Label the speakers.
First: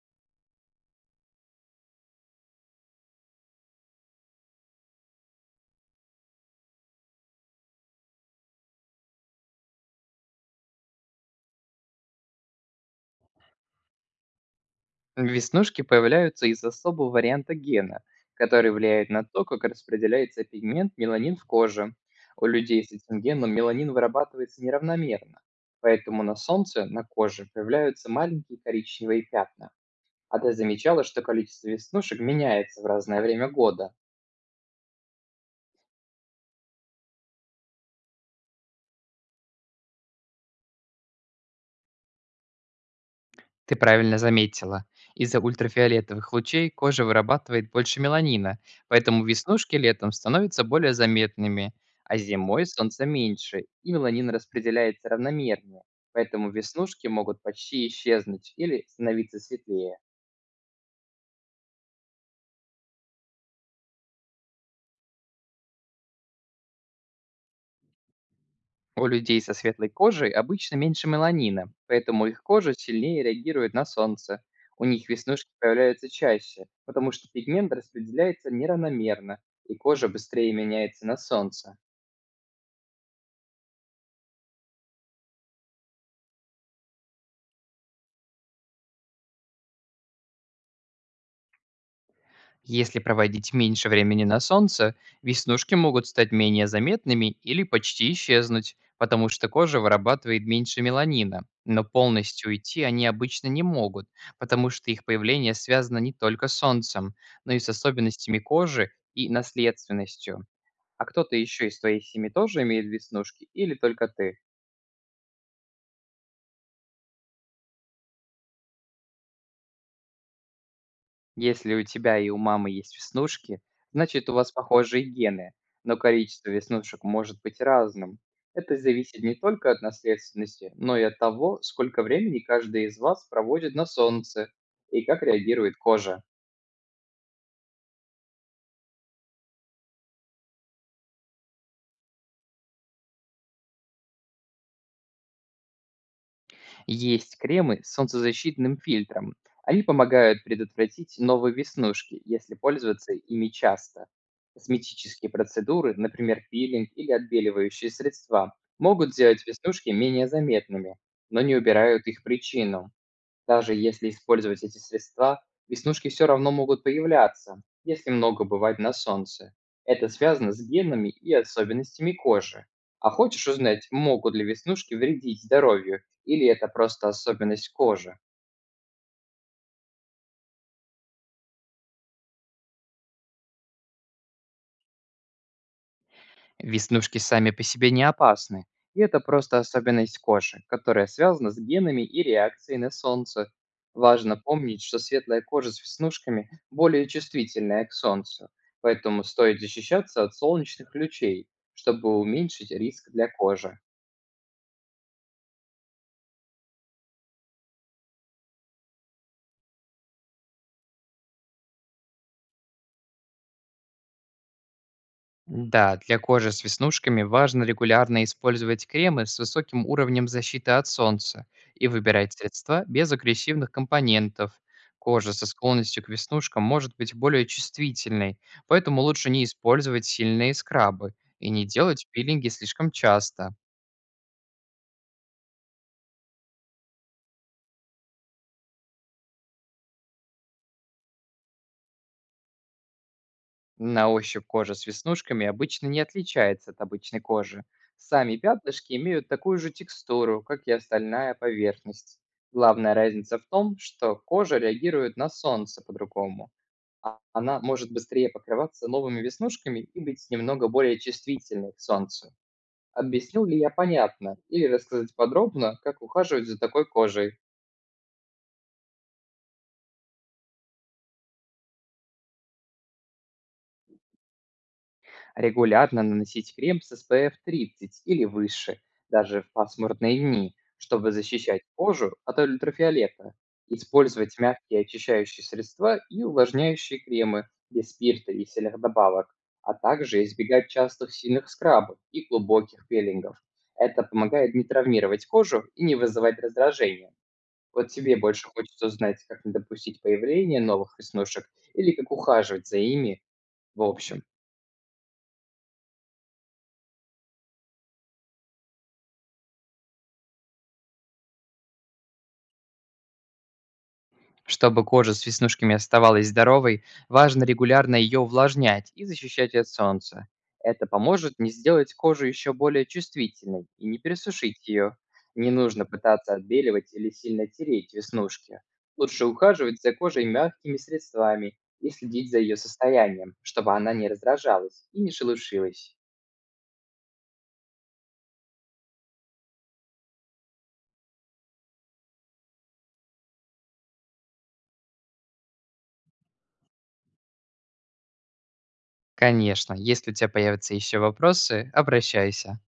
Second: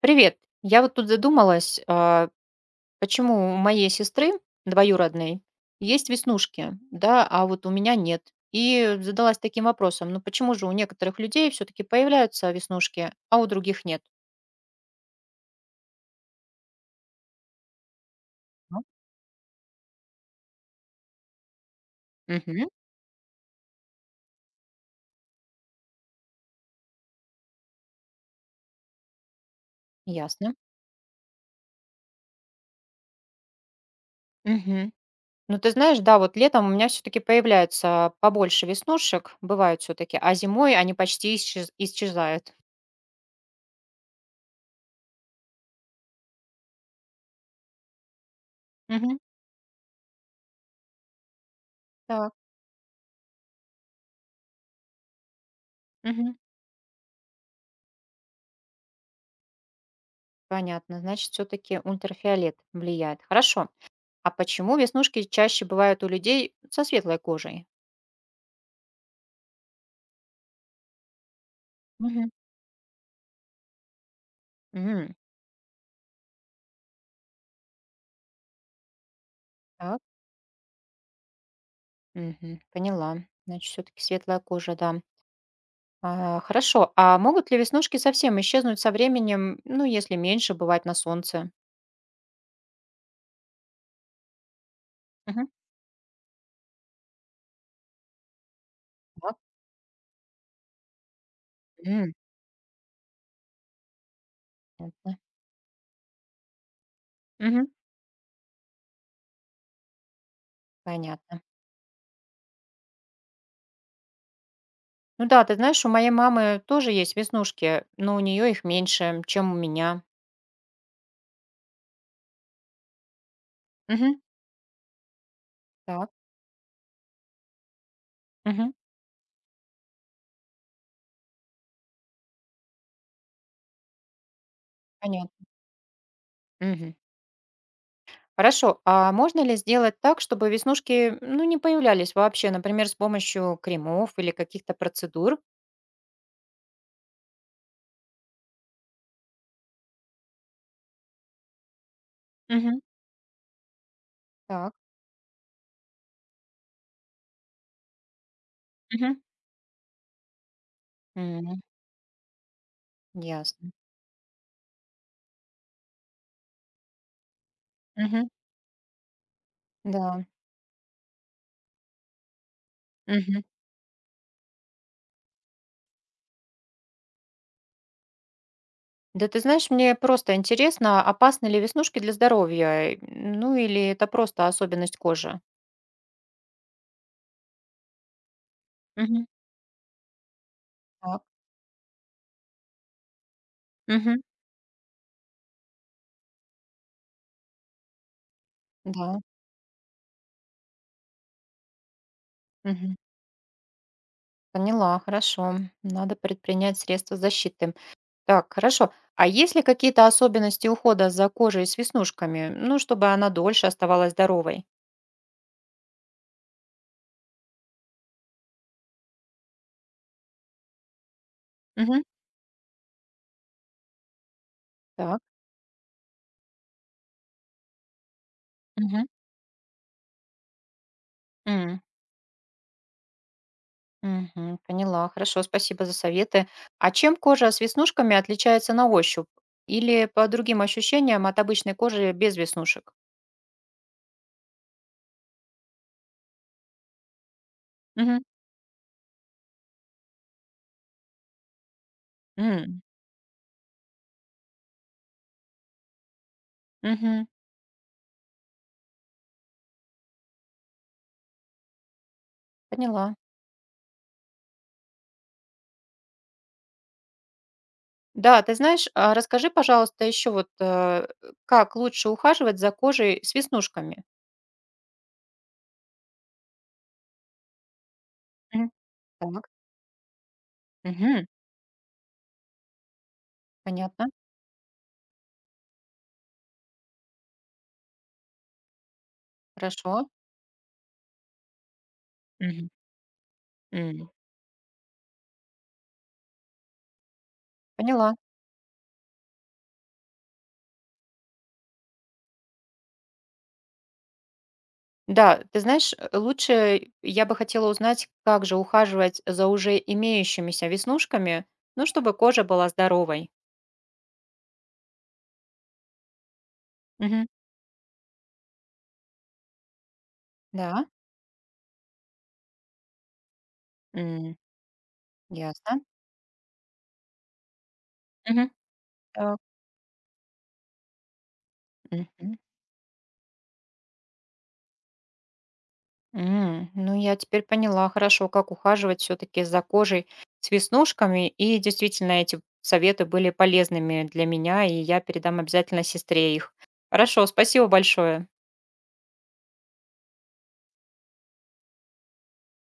Speaker 1: Привет. Я вот тут задумалась, почему у моей сестры двоюродной есть веснушки, да, а вот у меня нет. И задалась таким вопросом, ну почему же у некоторых людей все-таки появляются веснушки, а у других нет?
Speaker 2: Веснушки появляются из особого варианта гена, который
Speaker 1: Ну,
Speaker 2: влияет на то, как распределяется пигмент меланин в коже. У
Speaker 1: угу,
Speaker 2: людей с этим геном меланин вырабатывается неравномерно, поэтому на солнце, на коже появляются маленькие коричневые пятна. А
Speaker 1: ясно.
Speaker 2: ты замечала, что количество веснушек меняется в разное время года?
Speaker 1: Мгм. Ну ты знаешь, да, вот летом у меня все-таки появляется побольше веснушек, бывают все-таки, а зимой они почти исчезают.
Speaker 2: Ты правильно заметила. Из-за ультрафиолетовых лучей кожа вырабатывает больше меланина,
Speaker 1: Угу,
Speaker 2: поэтому веснушки летом становятся более заметными, а
Speaker 1: так,
Speaker 2: зимой солнца меньше, и меланин распределяется равномернее,
Speaker 1: угу.
Speaker 2: поэтому веснушки могут почти исчезнуть или становиться светлее.
Speaker 1: Понятно, значит, все-таки ультрафиолет влияет. Хорошо. А почему веснушки чаще бывают у людей со светлой кожей?
Speaker 2: У людей со светлой кожей обычно меньше меланина, поэтому
Speaker 1: Мгм.
Speaker 2: их кожа сильнее реагирует на солнце. У них
Speaker 1: Мгм.
Speaker 2: веснушки появляются чаще, потому что пигмент распределяется неравномерно, и
Speaker 1: Так,
Speaker 2: кожа быстрее меняется на солнце.
Speaker 1: мгм, поняла. Значит, все-таки светлая кожа, да. А, хорошо. А могут ли веснушки совсем исчезнуть со временем, ну, если меньше бывать на солнце?
Speaker 2: Если проводить меньше времени на солнце,
Speaker 1: Мгм.
Speaker 2: веснушки могут стать менее заметными или почти исчезнуть, потому
Speaker 1: Так.
Speaker 2: что кожа вырабатывает меньше меланина. Но
Speaker 1: М,
Speaker 2: полностью уйти они обычно не могут, потому что их
Speaker 1: понятно.
Speaker 2: появление связано не только с солнцем, но и
Speaker 1: Мгм,
Speaker 2: с особенностями кожи и наследственностью. А кто-то
Speaker 1: понятно.
Speaker 2: еще из твоей семьи тоже имеет веснушки или только ты?
Speaker 1: Ну да, ты знаешь, у моей мамы тоже есть веснушки, но у нее их меньше, чем у меня.
Speaker 2: Если у тебя и у мамы есть веснушки,
Speaker 1: Мгм.
Speaker 2: значит, у вас похожие гены, но
Speaker 1: Так.
Speaker 2: количество веснушек может быть разным.
Speaker 1: Мгм.
Speaker 2: Это зависит не только от наследственности, но и от того, сколько времени каждый из вас проводит на солнце и как
Speaker 1: Понятно.
Speaker 2: реагирует кожа.
Speaker 1: Мгм. Хорошо, а можно ли сделать так, чтобы веснушки, ну, не появлялись вообще, например, с помощью кремов или каких-то процедур?
Speaker 2: Есть кремы с солнцезащитным фильтром. Они помогают предотвратить новые веснушки, если
Speaker 1: Мгм.
Speaker 2: пользоваться ими часто.
Speaker 1: Так.
Speaker 2: Косметические процедуры, например, пилинг или отбеливающие средства, могут
Speaker 1: Мгм.
Speaker 2: сделать веснушки менее заметными, но не
Speaker 1: М,
Speaker 2: убирают их причину.
Speaker 1: ясно.
Speaker 2: Даже если использовать эти средства, веснушки все равно могут появляться, если
Speaker 1: Мгм.
Speaker 2: много бывать на солнце. Это
Speaker 1: Да.
Speaker 2: связано с генами и особенностями кожи. А
Speaker 1: Мгм.
Speaker 2: хочешь узнать, могут ли веснушки вредить здоровью или это просто особенность кожи?
Speaker 1: Да ты знаешь, мне просто интересно, опасны ли веснушки для здоровья? Ну или это просто особенность кожи?
Speaker 2: Веснушки сами по себе не опасны, и это
Speaker 1: Мгм.
Speaker 2: просто особенность кожи, которая
Speaker 1: Так.
Speaker 2: связана с генами и реакцией на солнце.
Speaker 1: Мгм.
Speaker 2: Важно помнить, что светлая кожа с веснушками более чувствительная к солнцу,
Speaker 1: Да.
Speaker 2: поэтому стоит защищаться от солнечных лучей, чтобы уменьшить
Speaker 1: Мгм.
Speaker 2: риск для кожи.
Speaker 1: Поняла, хорошо. Надо предпринять средства защиты. Так, хорошо. А есть ли какие-то особенности ухода за кожей с веснушками? Ну, чтобы она дольше оставалась здоровой.
Speaker 2: Да, для кожи с веснушками важно регулярно использовать кремы с высоким уровнем защиты от солнца и
Speaker 1: Мгм.
Speaker 2: выбирать средства без агрессивных компонентов.
Speaker 1: Так.
Speaker 2: Кожа со склонностью к веснушкам может быть более чувствительной, поэтому
Speaker 1: Мгм.
Speaker 2: лучше не использовать сильные скрабы и не
Speaker 1: М.
Speaker 2: делать пилинги слишком часто.
Speaker 1: Мгм. Поняла. Хорошо, спасибо за советы. А чем кожа с веснушками отличается на ощупь? Или по другим ощущениям от обычной кожи без веснушек?
Speaker 2: На ощупь кожа с веснушками обычно не отличается от обычной кожи.
Speaker 1: Мгм.
Speaker 2: Сами пятнышки имеют такую же текстуру, как и остальная поверхность.
Speaker 1: М.
Speaker 2: Главная разница в том, что кожа реагирует на солнце по-другому.
Speaker 1: Мгм.
Speaker 2: Она может быстрее покрываться новыми веснушками и быть немного более чувствительной к солнцу.
Speaker 1: Поняла.
Speaker 2: Объяснил ли я понятно? Или рассказать подробно, как ухаживать за такой кожей?
Speaker 1: Да, ты знаешь, а расскажи, пожалуйста, еще вот, как лучше ухаживать за кожей с веснушками?
Speaker 2: Регулярно наносить крем с SPF 30 или
Speaker 1: Мгм.
Speaker 2: выше, даже
Speaker 1: Так.
Speaker 2: в пасмурные дни, чтобы
Speaker 1: Мгм.
Speaker 2: защищать кожу от ультрафиолета.
Speaker 1: Понятно.
Speaker 2: Использовать мягкие очищающие средства и увлажняющие кремы без спирта и сильных добавок, а
Speaker 1: Хорошо.
Speaker 2: также избегать частых сильных скрабов и
Speaker 1: Мгм.
Speaker 2: глубоких пилингов. Это
Speaker 1: М.
Speaker 2: помогает не травмировать кожу и не вызывать раздражения. Вот
Speaker 1: Поняла.
Speaker 2: тебе больше хочется узнать, как не допустить появления новых веснушек или как ухаживать за ими в общем.
Speaker 1: Да, ты знаешь, лучше я бы хотела узнать, как же ухаживать за уже имеющимися веснушками, ну, чтобы кожа была здоровой.
Speaker 2: Чтобы кожа с веснушками оставалась здоровой,
Speaker 1: Мгм.
Speaker 2: важно регулярно ее увлажнять и защищать от солнца. Это
Speaker 1: Да.
Speaker 2: поможет не сделать кожу еще более чувствительной и не
Speaker 1: М.
Speaker 2: пересушить ее. Не
Speaker 1: Ясно.
Speaker 2: нужно пытаться отбеливать или сильно тереть
Speaker 1: Мгм.
Speaker 2: веснушки. Лучше
Speaker 1: Так.
Speaker 2: ухаживать за кожей мягкими средствами и следить
Speaker 1: Мгм.
Speaker 2: за ее состоянием, чтобы она не раздражалась и не шелушилась.
Speaker 1: М. Ну, я теперь поняла хорошо, как ухаживать все-таки за кожей с веснушками. И действительно, эти советы были полезными для меня, и я передам обязательно сестре их. Хорошо, спасибо большое.
Speaker 2: Конечно, если у тебя появятся еще вопросы, обращайся.